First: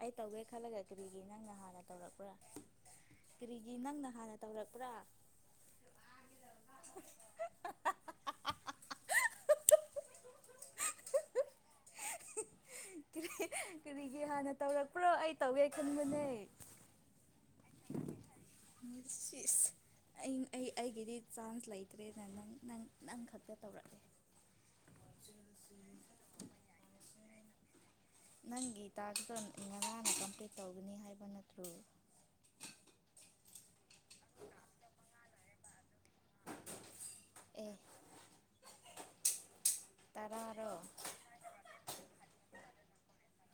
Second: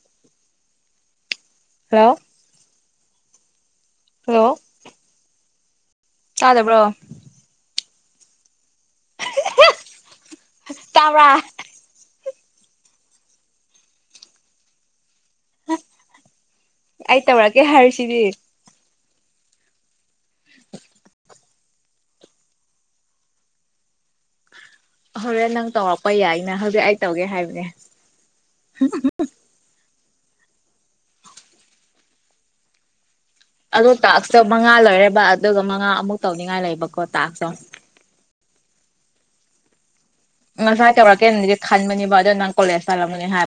ꯑꯥꯏ ꯇꯥꯎꯒꯦ ꯈꯂꯒ ꯍꯥꯏꯀꯔꯤꯒ ꯍꯜꯂꯣ ꯀꯔꯤꯅ ꯒꯤ ꯅꯪꯅ ꯍꯥꯟꯅ ꯍꯜꯂꯣ ꯇꯧꯔꯛꯄ꯭ꯔꯥ ꯇꯥꯗꯕ꯭ꯔꯣ ꯇꯥꯕ꯭ꯔꯥ ꯀꯔꯤꯒꯤ ꯍꯥꯟꯅ ꯇꯧꯔꯛ ꯑꯥꯠ ꯑꯩ ꯇꯧꯔꯛꯑꯒꯦ ꯍꯥꯏꯔꯤꯁꯤꯗꯤ ꯁꯤꯏ ꯏꯁ ꯑꯩ ꯑꯩ ꯑꯩꯒꯤꯗꯤ ꯆꯥꯟꯁ ꯂꯩꯇ꯭ꯔꯦꯅ ꯅꯪ ꯅꯪ ꯅꯪ ꯈꯛꯇ ꯇꯧꯔꯛꯂꯦ ꯍꯣꯔꯦꯟ ꯅꯪ ꯇꯧꯔꯛꯄ ꯌꯥꯏꯅ ꯍꯧꯖꯤꯛ ꯑꯩ ꯇꯧꯒꯦ ꯍꯥꯏꯕꯅꯦ ꯅꯪꯒꯤ ꯗꯛꯇꯥ ꯅꯥꯅꯥꯗꯣ ꯇꯧꯒꯅꯤ ꯍꯥꯏꯕ ꯅꯠꯇꯔꯣ ꯑꯗꯣ ꯇꯥꯛꯁꯇꯣ ꯃꯉꯥ ꯂꯣꯏꯔꯦꯕ ꯑꯗꯨꯒ ꯃꯉꯥ ꯑꯃꯨꯛ ꯇꯧꯅꯤꯡꯉꯥꯏ ꯂꯩꯕꯀꯣ ꯇꯥꯛꯁꯇꯣ ꯑꯦ ꯇꯔꯥꯔꯣ ꯉꯁꯥꯏ ꯇꯧꯔꯛꯀꯦꯅꯗꯤ ꯈꯟꯕꯅꯦꯕ ꯑꯗꯣ [unintelligible]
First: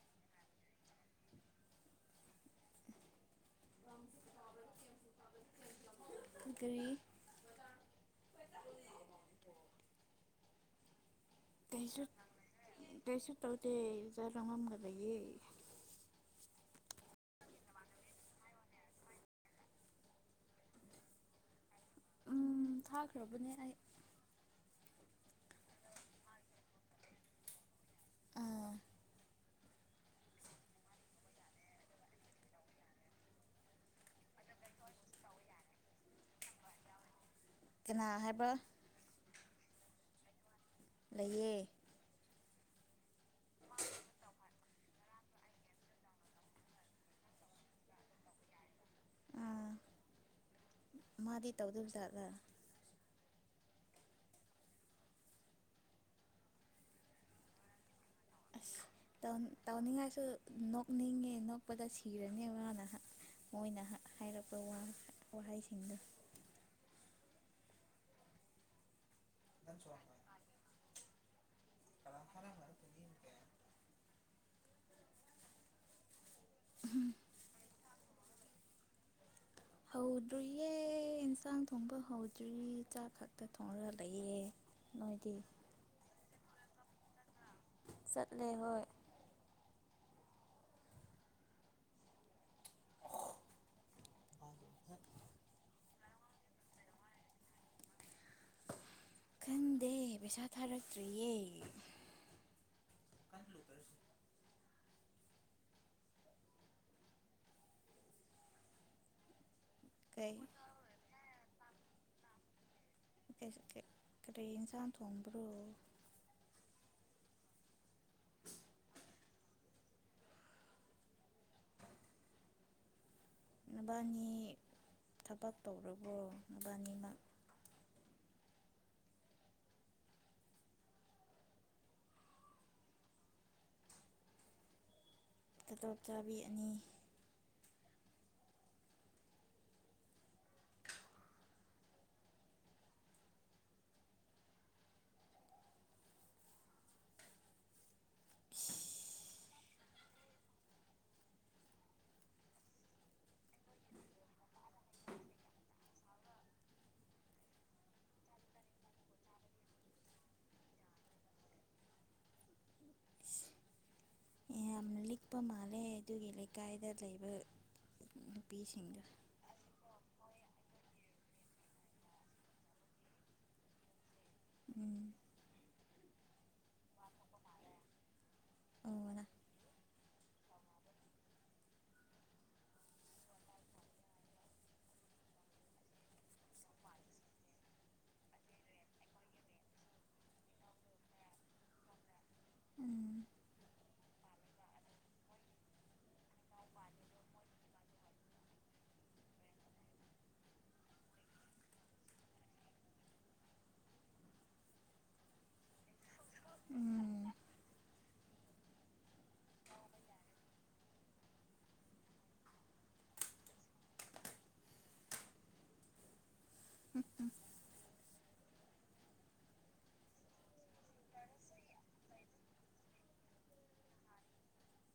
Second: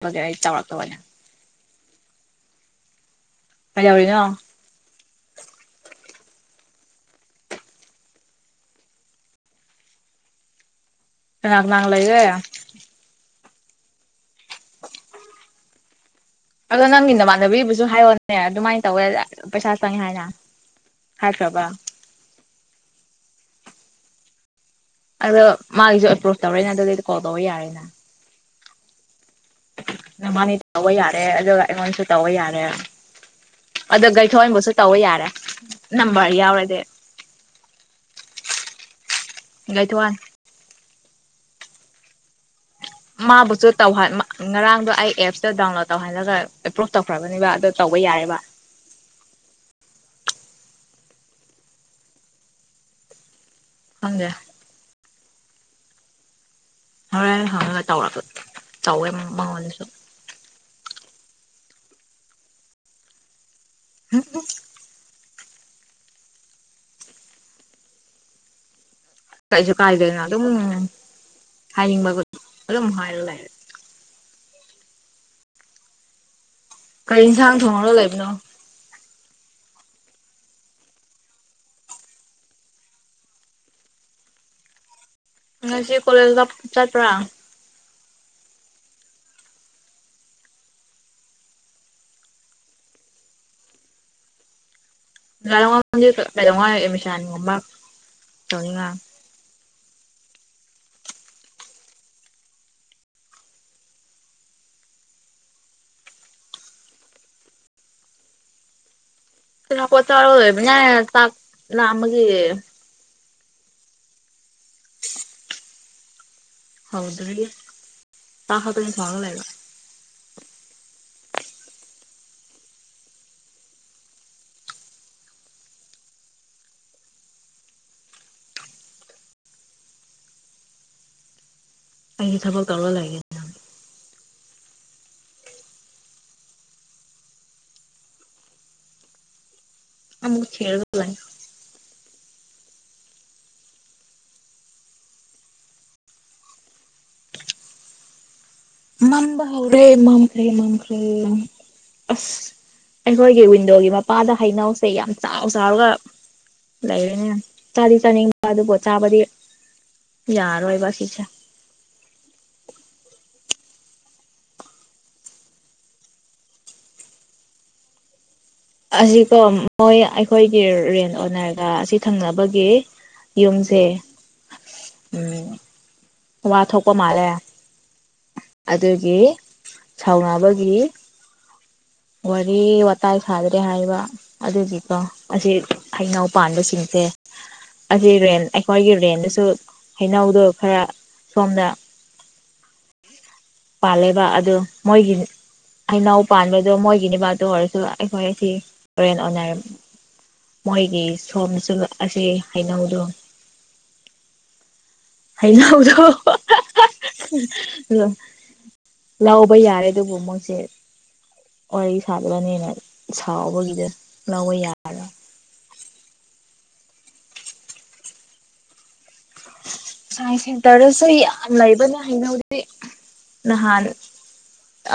ꯀꯩꯗꯧꯔꯤꯅꯣ ꯀꯔꯤ ꯀꯅ ꯀꯅꯥ ꯂꯩꯔꯦ ꯇ ꯇꯧꯗꯦꯖꯔꯔꯉꯝꯒꯗꯌꯦ [unintelligible] ꯑꯗꯣ ꯅꯪꯒꯤ ꯅꯃꯥꯟꯅꯕꯤꯕꯨꯁꯨ ꯍꯥꯏꯌꯣꯅꯦ ꯑꯗꯨꯃꯥꯏꯅ ꯇꯧꯋꯦ ꯄꯩꯁꯥ ꯆꯪꯉꯦ ꯍꯥꯏꯅ ꯍꯥꯏꯈ꯭ꯔꯕ꯭ꯔ ꯎꯝ ꯊꯥꯈ꯭ꯔꯕꯅꯦ ꯑꯩ ꯑꯗꯣ ꯃꯥꯒꯤꯁꯨ ꯑꯦꯄ꯭ꯔꯣꯁ ꯇꯧꯔꯦꯅ ꯑꯗꯨꯗꯩꯗꯤ ꯀꯣꯜ ꯇꯧꯕ ꯌꯥꯔꯦꯅ ꯑꯥ ꯅꯕꯥꯅꯤ ꯇꯧꯕ ꯌꯥꯔꯦ ꯑꯗꯨꯒ ꯑꯩꯉꯣꯟꯗꯁꯨ ꯇꯧꯕ ꯌꯥꯔꯦ ꯑꯗꯣ ꯒꯩꯊꯣꯟꯕꯁꯨ ꯇꯧꯕ ꯌꯥꯔꯦ ꯅꯝꯕꯔ ꯌꯥꯎꯔꯗꯤ ꯀꯅꯥ ꯍꯥꯏꯕ ꯉꯥꯏ ꯊ ꯋꯥꯟ ꯂꯩꯌꯦ ꯃꯥꯕꯨꯁꯨ ꯇꯧꯍ ꯉꯔꯥꯡꯗꯣ ꯑꯩ ꯑꯦꯞꯁꯇ ꯗꯥꯎꯟꯂꯣꯗ ꯇꯧꯍꯜꯂꯒ ꯑꯦꯄ꯭ꯔꯣꯁ ꯇꯧꯈ꯭ꯔꯕꯅꯦꯕ ꯑꯗꯨ ꯇꯧꯕ ꯌꯥꯏꯕ ꯑꯥ ꯃꯥꯗꯤ ꯇꯧꯗꯕꯖꯥꯠꯂ ꯈꯪꯗꯦ ꯍꯣꯔꯦꯟ ꯍꯉꯥ ꯇꯧꯔꯛ ꯑꯁ ꯇꯧꯏ ꯇꯧ ꯃꯉꯣꯟꯗꯁꯨ ꯇꯧꯅꯤꯡꯉꯥꯏꯁꯨ ꯅꯣꯛꯅꯤꯡꯉꯦ ꯅꯣꯛꯄꯗ ꯁꯤꯔꯅꯦ ꯃꯥꯅ ꯍ ꯋꯥꯍꯩꯁꯤꯡꯗꯨ ꯀꯩꯁꯨ ꯀꯥꯏ ꯂꯩꯅꯗꯣ ꯍꯥꯏꯅꯤꯡꯕꯒ ꯑꯗꯨꯝ ꯍꯥꯏꯔ ꯂꯩꯔꯦ ꯀꯒꯥꯔꯤ ꯌꯦꯟꯁꯥꯡ ꯊꯣꯡꯉꯔꯒ ꯂꯩꯕꯅꯣ ꯍꯧꯗ꯭ꯔꯤꯌꯦ ꯏꯟꯁꯥꯡ ꯊꯣꯡꯕ ꯍꯧꯗ꯭ꯔꯤ ꯆꯥꯛ ꯈꯛꯇ ꯊꯣꯡꯉ ꯂꯩꯌꯦ ꯅꯣꯏꯗꯤ ꯉꯁꯤ ꯀꯣꯂꯦꯖꯗ ꯆꯠꯄꯔꯥ ꯆꯠꯂꯦ ꯍꯣꯏ [unintelligible] [inaudible] [unintelligible] ꯇꯧꯅꯤꯪ ꯉꯥꯌ ꯈꯪꯗꯦ ꯄꯩꯁꯥ ꯊꯥꯔꯛꯇ꯭ꯔꯤꯌꯦ ꯀꯅ ꯀꯊ ꯀꯩ ꯑꯣꯏꯅꯦ ꯆꯥꯛ ꯃꯒꯤ [unintelligible] ꯀꯔꯤ ꯌꯦꯟꯁ ꯥꯡ ꯊꯣꯡꯕ꯭ꯔꯣ ꯗ [unintelligible] ꯇꯥ ꯍꯥ ꯇ ꯆꯥꯡꯂꯦꯒ ꯅꯨꯕꯥꯅꯤ ꯊꯕꯛ ꯇꯧꯔꯕꯣ ꯅꯕꯥꯅꯤꯃꯛ ꯑꯩꯗꯤ ꯊꯕꯛ ꯇꯧꯔ ꯂꯩꯔꯦ ꯇꯗꯣꯞ ꯆꯥꯕꯤ ꯑꯅꯤ ꯑꯃꯃꯛ ꯈꯦꯔꯒ ꯂꯅꯤ ꯎ [inaudible] ꯃꯝꯕ ꯍꯧꯔꯦ ꯃꯝꯈ꯭ꯔꯦ ꯃꯝꯈ꯭ꯔꯦ ꯑꯁ ꯑꯩꯈꯣꯏꯒꯤ ꯋꯤꯟꯗꯣꯒꯤ ꯃꯄꯥꯗ ꯍꯩꯅꯧꯁꯦ ꯌꯥꯝ ꯆꯥꯎ ꯆꯥꯎꯔꯒ ꯂꯩꯔꯦꯅꯦ ꯆꯥꯗꯤ ꯆꯥꯅꯤꯡꯕ ꯑꯗꯨꯕꯨ ꯆꯥꯕꯗꯤ ꯌꯥꯔꯣꯏꯕ ꯁꯤꯁꯦ ꯌꯥꯝꯅ ꯂꯤꯛꯄ ꯃꯥꯜꯂꯦ ꯑꯗꯨꯒꯤ ꯂꯩꯀꯥꯏꯗ ꯂꯩꯕ ꯅꯨꯄꯤꯁꯤꯡꯗꯣ ꯑꯁꯤꯀꯣ ꯃꯣꯏ ꯑꯩꯈꯣꯏꯒꯤ ꯔꯦꯅ ꯑꯣꯔꯒ ꯑꯁꯤ ꯊꯪꯅꯕꯒꯤ ꯌꯨꯝꯁꯦ ꯎꯝ ꯋꯥꯊꯣ ꯀꯣ ꯃꯥꯂꯦ ꯑꯗꯨꯒꯤ ꯑꯣꯅ ꯁꯥꯎꯅꯕꯒꯤ ꯋꯥꯔꯤ ꯋꯥꯇꯥꯏ ꯁꯥꯗ꯭ꯔꯦ ꯍꯥꯏꯕ ꯑꯗꯨꯒꯤꯀꯣ ꯑꯁꯤ ꯍꯩꯅꯧ ꯄꯥꯟꯕꯁꯤꯡꯁꯦ ꯑꯁꯤ ꯔꯦꯟ ꯑꯩꯈꯣꯏꯒꯤ ꯔꯦꯟꯗꯁꯨ ꯍꯩꯅꯧꯗꯣ ꯈꯔ ꯁꯣꯝꯅ ꯎꯝ ꯄꯥꯜꯂꯦꯕ ꯑꯗꯨ ꯃꯣꯏꯒꯤ ꯍꯩꯅꯧ ꯄꯥꯟꯕꯗꯣ ꯃꯣꯏꯒꯤ ꯅꯤꯕꯥꯇꯣ ꯑꯣꯏꯔꯁꯨ ꯑꯩꯈꯣꯏꯁꯤ ꯍꯣꯔꯦꯟ ꯑꯣꯟꯅꯔꯦ ꯃꯣꯏꯒꯤ ꯁꯣꯝꯁꯨ ꯑꯁꯤ ꯍꯩꯅꯧꯗꯣ ꯍꯥꯏꯅ ꯍꯗꯣ ꯎ [inaudible] ꯎꯝ [unintelligible] [unintelligible] [unintelligible] ꯂꯕ ꯌꯥꯔꯦ ꯑꯗꯨꯕꯨ ꯃꯣꯏꯁꯦ ꯋꯥꯔꯤ ꯁꯥꯠꯂꯅꯤꯅ ꯁꯥꯎꯕꯒꯤꯗ ꯂꯧꯕ ꯌꯥꯔ ꯎꯝ ꯎꯝ ꯁꯥꯏꯟꯁ ꯁꯦꯟꯇꯔꯗꯁꯨ ꯌꯥꯝ ꯂꯩꯕꯅ ꯍꯥꯏꯩꯅꯧꯗꯤ ꯅꯍꯥꯟ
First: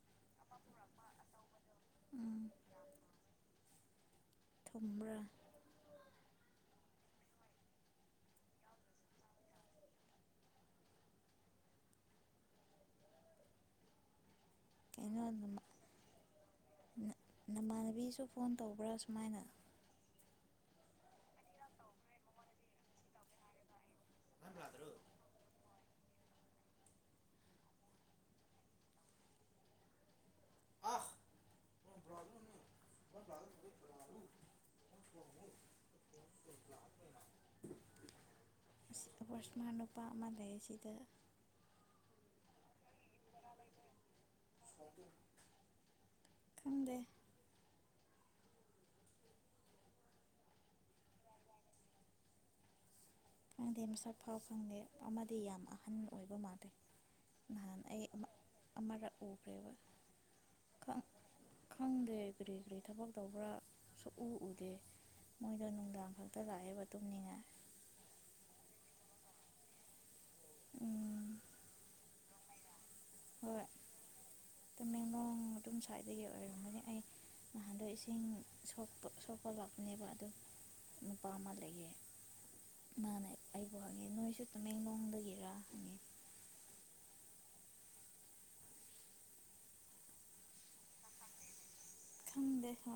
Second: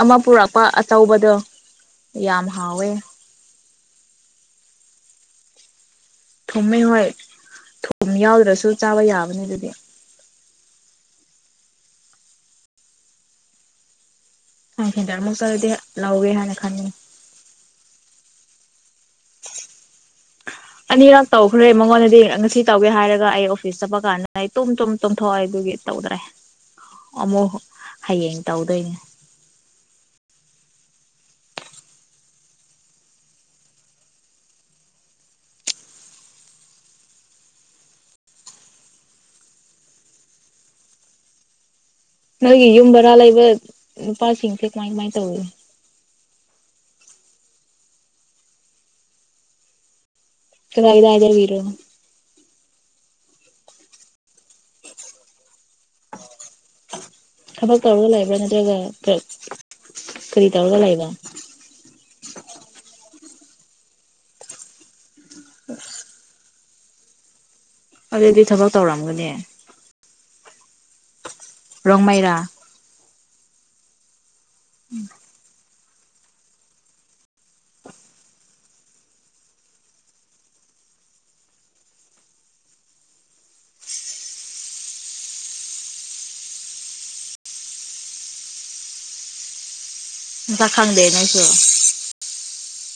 ꯑꯃ ꯄꯨꯔꯛꯄ ꯄꯥ ꯑꯆꯧꯕꯗꯣ ꯌꯥꯝ ꯍꯥꯎꯋꯦ ꯊꯨꯝ꯭ꯔ ꯃ ꯍꯣꯏ ꯊꯨꯝ ꯌꯥꯎꯗ꯭ꯔꯁꯨ ꯆꯥꯕ ꯌꯥꯕꯅꯦ ꯑꯗꯨꯗꯤ ꯍ ꯍꯦ ꯀꯩꯅꯣ ꯇꯔꯃꯨꯛꯇꯔꯗꯤ ꯂꯧꯒꯦ ꯍꯥꯏꯅ ꯈꯟꯅꯤ ꯁꯨ ꯐꯣꯟ ꯇꯧꯕ꯭ꯔꯥ ꯁ ꯑꯅꯤꯔꯛ ꯇꯧꯈ꯭ꯔꯦ ꯃꯉꯣꯟꯗꯗꯤ ꯉꯁꯤ ꯇꯧꯒꯦ ꯍꯥꯏꯔꯒ ꯑꯩ ꯑꯣꯐꯤꯁ ꯆꯠꯄ ꯀꯥꯟꯅ ꯑꯩ ꯇꯨꯝ ꯇꯨꯝ ꯇꯨꯝꯊꯣꯛꯑꯦ ꯑꯗꯨꯒꯤ ꯇꯧꯗ꯭ꯔꯦ ꯑꯃꯨꯛ ꯍꯌꯦꯡ ꯇꯧꯗꯣꯏꯅꯦ ꯄꯁ ꯃ ꯅꯨꯄꯥ ꯑꯃ ꯂꯩꯌꯦ ꯁꯤꯗ ꯅꯪꯒꯤ ꯌꯨꯝꯕꯔꯂ ꯂꯩꯕ ꯄꯥꯥꯁ ꯏꯁꯤꯡ ꯃꯥꯥꯏ ꯃꯥꯥꯏ ꯇꯧꯢ ꯈꯪꯗꯦ ꯀꯥꯏꯗꯥꯏ ꯀꯥꯏꯗꯂꯦ ꯈꯪꯗꯦ ꯃꯁꯛ ꯐꯥꯎ ꯈꯪꯗꯦ ꯑꯃꯗꯤ ꯌꯥꯝ ꯑꯍꯟ ꯑꯣꯏꯕ ꯃꯥꯜꯂꯤ ꯊꯕꯛ ꯅꯍꯥꯟ ꯑꯩ ꯇꯧꯔꯒ ꯂꯩꯕ꯭ꯔꯥ ꯅꯠꯇ꯭ꯔꯒ ꯑꯃꯔꯛ ꯎꯈ꯭ꯔꯦꯕ ꯀꯔꯤ ꯇꯧꯔꯒ ꯂꯩꯕ ꯈꯪꯗꯦ ꯀꯔꯤ ꯀꯔꯤ ꯊꯕꯛ ꯇꯧꯕ꯭ꯔꯥ ꯁꯨꯛꯎ ꯎꯗꯦ ꯃꯣꯏꯗꯣꯅꯨꯡꯗꯥꯥꯡ ꯈꯛꯇ ꯂꯥꯛꯑꯦ [unintelligible] ꯑꯗꯨꯗꯤ ꯊꯕꯛ ꯇꯧꯔꯝꯒꯅꯤ ꯎꯝ ꯔꯣꯡꯃꯩꯏꯔꯥ ꯇꯃꯦꯟꯂꯣꯡ ꯑꯗꯨꯨꯝ ꯁ꯭ꯥꯏꯏꯗꯒꯤ ꯑꯣꯏꯔꯝꯒꯅꯤ ꯑꯩ ꯅꯍꯥꯟꯗꯣ ꯏꯁꯤꯡ ꯁꯣꯛꯄ ꯂꯥꯛꯄꯅꯦꯕ ꯑꯗꯨꯝ ꯅꯨꯄꯥ ꯑꯃ ꯂꯩꯌꯦ ꯃꯥꯅ ꯑꯩꯕꯨ ꯍꯪꯉꯦ ꯅꯣꯏꯁꯨ ꯇꯃꯦꯡꯂꯡꯂꯣꯡꯗꯒꯤꯔꯥ ꯍꯪꯉꯦ ꯖ ꯈꯪꯗꯦ ꯑꯩꯁꯨ ꯍꯗꯦꯍ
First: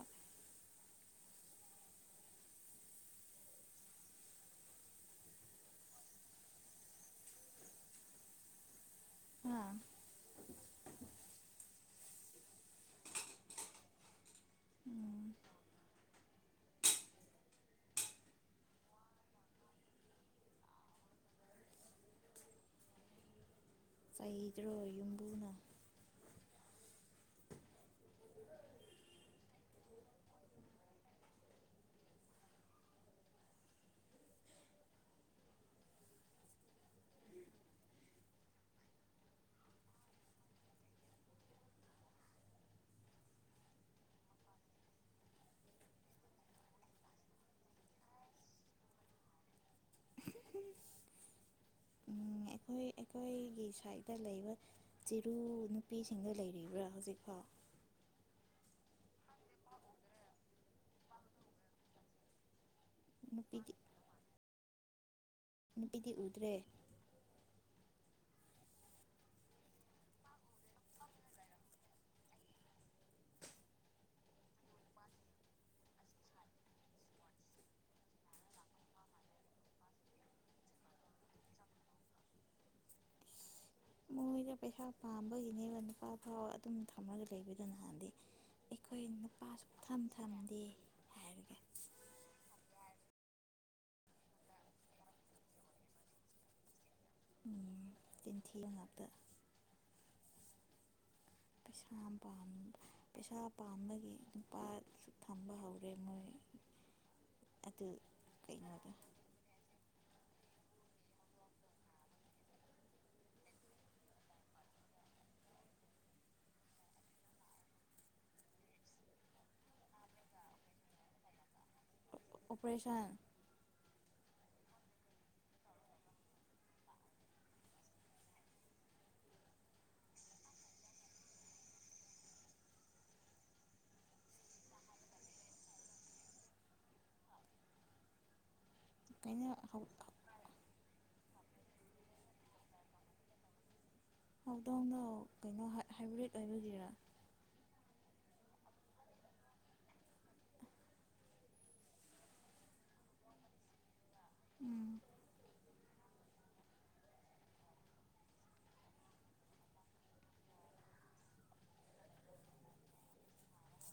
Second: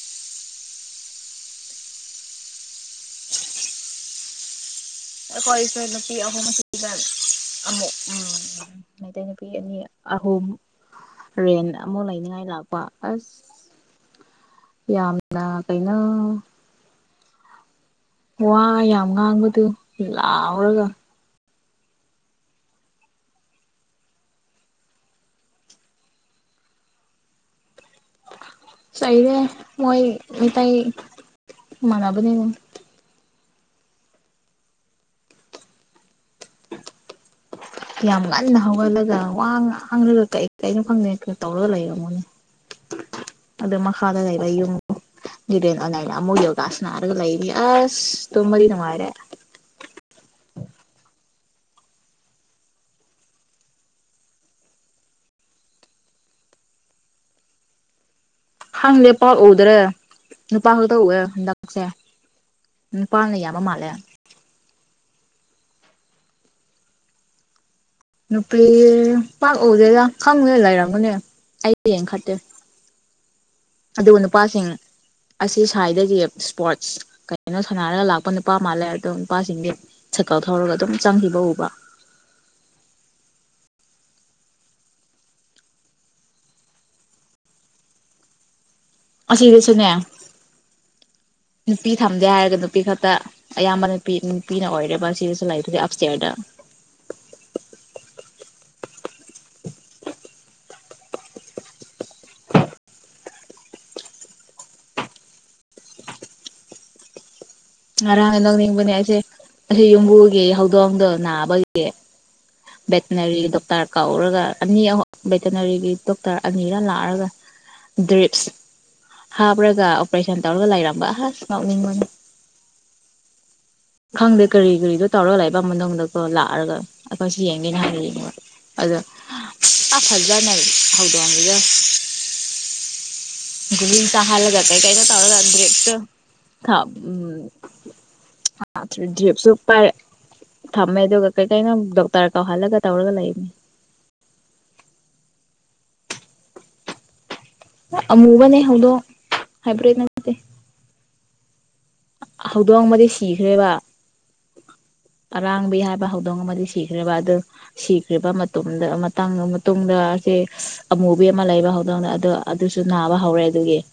ꯑꯩꯈꯣꯏꯁꯨ ꯅꯨꯄꯤ ꯑꯍꯨꯝ ꯑꯁꯤꯗ ꯑꯃꯨꯛ ꯎꯝ ꯃꯩꯇꯩ ꯅꯨꯄꯤ ꯍꯥ ꯑꯅꯤ ꯑꯍꯨꯝ ꯔꯦꯟ ꯑꯃꯣ ꯂꯩꯅꯉꯥꯏ ꯂꯥꯛꯄ ꯑꯁ ꯎꯝ ꯌꯥꯝꯅ ꯀꯩꯅꯣ ꯋꯥ ꯌꯥꯝ ꯉꯥꯡꯕꯗꯨ ꯂꯥꯎꯔꯒ ꯆꯩꯗ꯭ꯔꯣ ꯌꯨꯝꯕꯨꯅ ꯆꯩꯏꯔꯦ ꯃꯣꯏ ꯃꯩꯇꯩ ꯃꯅꯥꯕꯅꯤꯅ ꯌꯥꯝ ꯉꯟꯅ ꯍꯧꯒꯜꯂꯒ ꯋꯥ ꯉꯥꯡꯂꯒ ꯀꯩ ꯀꯩꯅꯣ ꯈꯪꯗꯦꯩꯅꯣ ꯇꯧꯔꯒ ꯂꯩꯕ ꯑꯃꯨꯛꯅꯦ ꯑꯗꯨꯗ ꯃꯈꯥꯗ ꯂꯩꯕ ꯌꯨꯝ ꯔꯦꯟ ꯑꯅꯥꯏꯅ ꯑꯃꯨꯛ ꯌꯣꯒꯥꯥꯁꯅꯥꯔꯒ ꯂꯩꯅꯤ ꯑꯁ ꯇꯨꯝꯕꯗꯤ ꯅꯨꯡꯉꯥꯏꯔꯦ ꯎꯝ ꯑꯩꯈꯣꯏ ꯑꯩꯈꯣꯏꯒꯤ ꯁꯥꯏꯠꯇ ꯂꯩꯕ ꯆꯤꯔꯨ ꯅꯨꯄꯤꯁꯤꯡꯗ ꯂꯩꯔꯤꯕ꯭ꯔꯥ ꯍꯧꯖꯤꯛꯐꯥꯎ ꯍꯪꯗꯦ ꯄꯥꯎ ꯎꯗ꯭ꯔꯦ ꯅꯨꯄꯥ ꯈꯛꯇ ꯎꯑꯦ ꯍꯟꯗꯛꯁꯦ ꯅꯨꯄꯥꯅ ꯌꯥꯝꯕ ꯅꯨꯄꯤꯗꯤ ꯃꯥꯜꯂꯦ ꯅꯨꯄꯤꯗꯤ ꯎꯗ꯭ꯔꯦ ꯅꯨꯄꯤ ꯄꯥꯛ ꯎꯗꯦꯗ ꯈꯪꯒꯦ ꯂꯩꯔꯝꯒꯅꯦ ꯑꯩ ꯌꯦꯡ ꯈꯠꯇꯦ ꯑꯗꯨ ꯅꯨꯄꯥꯁꯤꯡ ꯑꯁꯤ ꯁ꯭ꯋꯥꯏꯗꯒꯤ ꯏꯁꯄꯣꯔꯠꯁ ꯀꯅꯣ ꯁꯥꯟꯅꯔꯒ ꯂꯥꯛꯄ ꯅꯨꯄꯥ ꯃꯥꯜꯂꯦ ꯑꯗꯣ ꯅꯨꯄꯥꯁꯤꯡꯗꯤ ꯁꯥꯏꯀꯜ ꯊꯧꯔꯒ ꯑꯗꯨꯝ ꯆꯪꯈꯤꯕ ꯎꯕ ꯃꯣꯏꯗ ꯄꯩꯁꯥ ꯄꯥꯝꯕꯒꯤꯅꯦꯕ ꯅꯨꯄꯥ ꯐꯥꯎ ꯑꯗꯨꯝ ꯊꯝꯃꯒ ꯂꯩꯕꯗ ꯅꯍꯥꯟꯗꯤ ꯑꯩꯈꯣꯏ ꯑꯁꯤꯗꯁꯨꯅꯦ ꯅꯨꯄꯥꯁꯨꯊꯝ ꯊꯝꯗꯦ ꯍꯥꯏꯔꯒ ꯅꯨꯄꯤ ꯊꯝꯗꯦ ꯍꯥꯏꯔꯒ ꯅꯨꯄꯤ ꯈꯛꯇ ꯑꯌꯥꯝꯕ ꯅꯨꯄꯤ ꯅꯨꯄꯤꯅ ꯑꯣꯏꯔꯦꯕ ꯁꯤꯗꯁꯨ ꯂꯥꯏꯔꯤꯛꯇꯨꯁꯦ ꯑꯞꯁꯦꯔꯗ ꯇꯤꯟꯊꯤ ꯉꯥꯛꯇ ꯄꯩꯁꯥ ꯄꯩꯁꯥ ꯄꯥꯝꯕꯒꯤ ꯅꯨꯄꯥꯁꯨ ꯊꯝꯕ ꯍꯧꯔꯦ ꯃꯣꯏ ꯑꯗꯨ ꯑꯔꯥꯡ ꯀꯩꯅꯣꯗꯣ ꯅꯣꯛꯅꯤꯕꯅꯤ ꯍꯥꯏꯁꯦ ꯌꯨꯝꯕꯨ ꯒꯤ ꯍꯧꯗꯣꯡ ꯍꯧꯗꯣꯡꯗꯣ ꯅꯥꯕꯒꯤ ꯚꯦꯇꯅꯔꯤ ꯗꯣꯛꯇꯔ ꯀꯧꯔꯒ ꯑꯅꯤ ꯑ ꯚꯦꯇꯅꯔꯤꯒꯤ ꯗꯣꯛꯇꯔ ꯑꯅꯤꯔ ꯂꯥꯛꯑꯒ ꯗ꯭ꯔꯤꯞꯁ ꯍꯥꯞꯔꯒ ꯑꯣꯄꯔꯦꯁꯟ ꯇꯧꯔꯒ ꯂꯩꯔꯝꯕ ꯑ ꯉꯥꯎꯅꯤꯡꯕꯅꯤ ꯑꯣꯄꯔꯦꯁꯟ꯫ ꯈꯪꯗꯦ ꯀꯔꯤ ꯀꯔꯤꯗꯣ ꯇꯧꯔꯒ ꯂꯥꯛꯏ ꯄꯥꯃꯗꯣꯡꯗꯛꯇꯣ ꯂꯥꯛꯑꯒ ꯑꯩꯈꯣꯏꯁꯨ ꯌꯦꯡꯒꯦꯅ ꯍꯥꯏ ꯑꯗꯣ ꯑ ꯐꯖ꯭ꯔꯥꯅꯦ ꯍꯧꯗꯣꯡꯑꯁꯤꯗꯦ ꯨꯂꯤ ꯆ ꯍꯥꯂꯒꯦ ꯀꯥꯏ ꯊꯧ ꯗ꯭ꯔꯦꯞꯇ ꯊ ꯎꯝ ꯃꯥ ꯖꯖꯤꯞꯁꯨ ꯀꯩꯅꯣ ꯎꯄꯔ ꯊꯝꯃꯦꯗꯨ ꯀꯩꯀꯩꯅꯣ ꯗꯣꯛꯇꯔ ꯀꯥꯎꯍꯜꯂꯒ ꯇꯧꯔꯒ ꯂꯩꯕꯅꯤ ꯍꯧꯗꯣꯡꯗꯣ ꯀꯩꯅꯣ ꯍꯥꯏꯕ꯭ꯔꯤꯠ ꯑꯣꯏꯕꯒꯤꯔꯥ ꯑꯃꯨꯕꯅꯦ ꯍꯗꯣ ꯍꯥꯏꯩꯕ꯭ꯔꯦꯗ ꯅꯦ ꯍꯧꯗꯣꯡꯕꯗꯤ ꯁꯤꯈ꯭ꯔꯦꯕ ꯎꯝ ꯔꯥꯡꯕꯤꯍꯥꯔ ꯍꯧꯗꯣꯡ ꯑꯃꯗꯤ ꯁꯤꯈ꯭ꯔꯦꯕ ꯑꯗꯨ ꯁꯤꯈ꯭ꯔꯕ ꯃꯇꯨꯡꯗꯥꯡ ꯃꯇꯨꯡꯗ ꯁꯤꯦ ꯑꯃꯨꯕꯤ ꯑꯃ ꯂꯩꯕ ꯍꯧꯗꯣꯡꯗ ꯑꯗꯨꯣ ꯑꯗꯨꯁꯨ ꯅꯥꯕ ꯍꯧꯔꯦ ꯑꯗꯨꯒꯤ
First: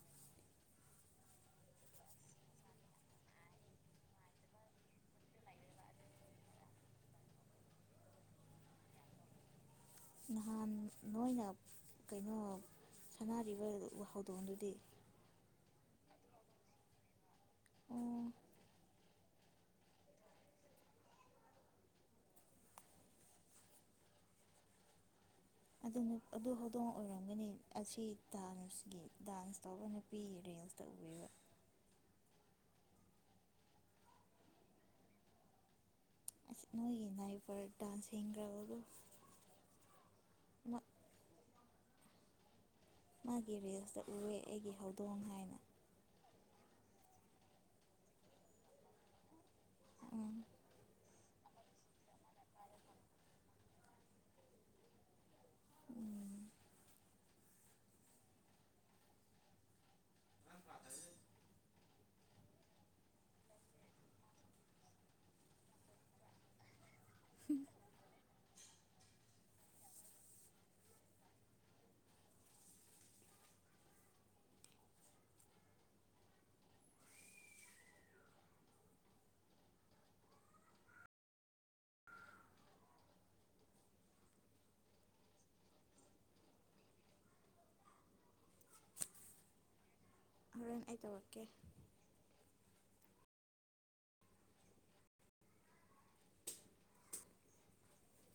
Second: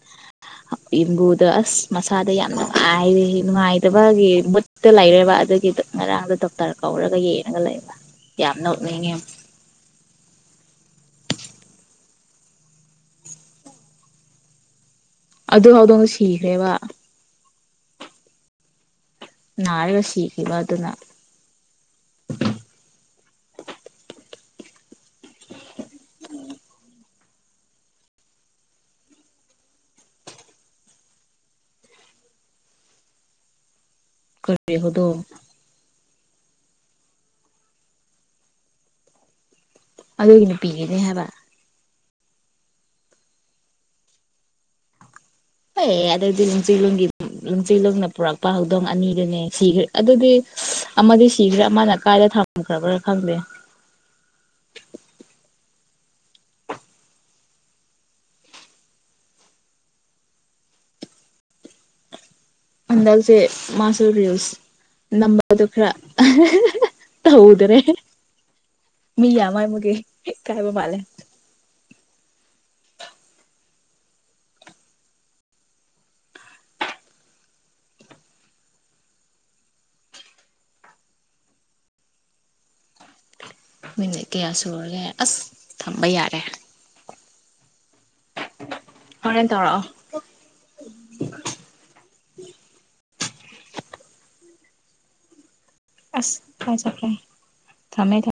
ꯏꯦꯝꯕꯨꯗ ꯑꯁ ꯃꯁꯥꯗ ꯌꯥꯝꯅ ꯍꯥꯏꯗꯤ ꯅꯨꯡꯉꯥꯏꯇꯕꯒꯤ ꯃꯨꯠꯇ ꯂꯩꯔꯦꯕ ꯑꯗꯨꯒꯤ ꯉꯔꯥꯡꯗ ꯗꯣꯛꯇꯔ ꯀꯧꯔꯒ ꯌꯦꯡꯉꯒ ꯂꯩꯕ ꯌꯥꯝ ꯅ ꯑꯣꯛꯅꯤꯡꯉꯦ ꯅꯍꯥꯟ ꯅꯣꯏꯅ ꯀꯩꯅꯣ ꯁꯥꯟꯅꯔꯤꯕ ꯍꯧꯗꯣꯡꯗꯨꯗꯤ ꯑꯗꯨ ꯍꯧꯥꯎꯗꯣꯡꯗ ꯁꯤꯈ꯭ꯔꯦꯕ ꯑꯣ ꯅꯥꯔꯕꯁꯤ ꯀꯂ ꯑꯗꯨ ꯑꯗꯨꯅ ꯑꯗꯨ ꯑꯗꯨ ꯍꯧꯗꯣꯡ ꯑꯣꯏꯔꯣꯣ ꯈꯪꯒꯅꯤ ꯑꯁꯤ ꯗꯥꯟꯁ ꯗꯥꯟꯁ ꯇꯧꯕ ꯅꯨꯄꯤ ꯜꯁꯇ ꯎꯕꯤꯕ ꯀꯔꯤꯔꯤ ꯍꯗꯣ ꯑꯁ ꯅꯣꯏꯒꯦ ꯅ ꯏꯕꯔ ꯗꯗꯥꯥꯟꯟꯁ ꯍꯦ ꯔꯔꯕꯣ ꯑꯗꯨꯒꯤ ꯅꯨꯄꯤꯤꯒꯅꯦ ꯍꯥꯏꯕ ꯃꯥꯒꯤ ꯦꯜꯁꯇ ꯎꯑꯦ ꯑꯩꯒꯤ ꯍꯧꯗꯣꯡ ꯍꯥꯏꯅ ꯍ ꯑꯗꯨꯩꯗꯤ ꯅꯨꯡꯆꯣꯡꯒꯤ ꯅꯨꯡꯆꯤꯂꯣꯡꯅ ꯄꯨꯔꯛꯄ ꯍꯧꯗꯣꯡ ꯑꯅꯤꯗꯨꯅꯦ ꯁꯤꯈ꯭ꯔꯦ ꯑꯗꯨꯗꯤ ꯎꯝ ꯑꯃꯗꯤ ꯁꯤꯈ꯭ꯔꯥ ꯑꯃꯅ ꯀꯥꯏꯗ ꯊꯝꯈ꯭ꯔꯕ꯭ꯔꯥ ꯈꯪꯗꯦ ꯎꯝ ꯑꯗꯁꯦ ꯃꯥꯁꯔꯤꯌꯣꯁ ꯅꯝꯕꯗꯨ ꯈꯔ ꯍꯗ꯭ꯔꯦ ꯃꯤ ꯌꯥꯃꯥꯏ ꯃꯒꯦ ꯀꯥꯏꯕ ꯃꯥꯂꯦ ꯃꯤꯅꯤꯠ ꯀꯌꯥ ꯁꯨꯔꯒꯦ ꯑꯁ ꯊꯝꯕ ꯌꯥꯔꯦ ꯍꯣꯔꯦꯟ ꯇꯧꯔꯛꯑꯣ ꯍꯦꯟ ꯑꯩ ꯇꯀꯦ ꯑꯁ ꯀꯥꯏ ꯆꯄꯥꯏ ꯊꯃꯦ ꯊ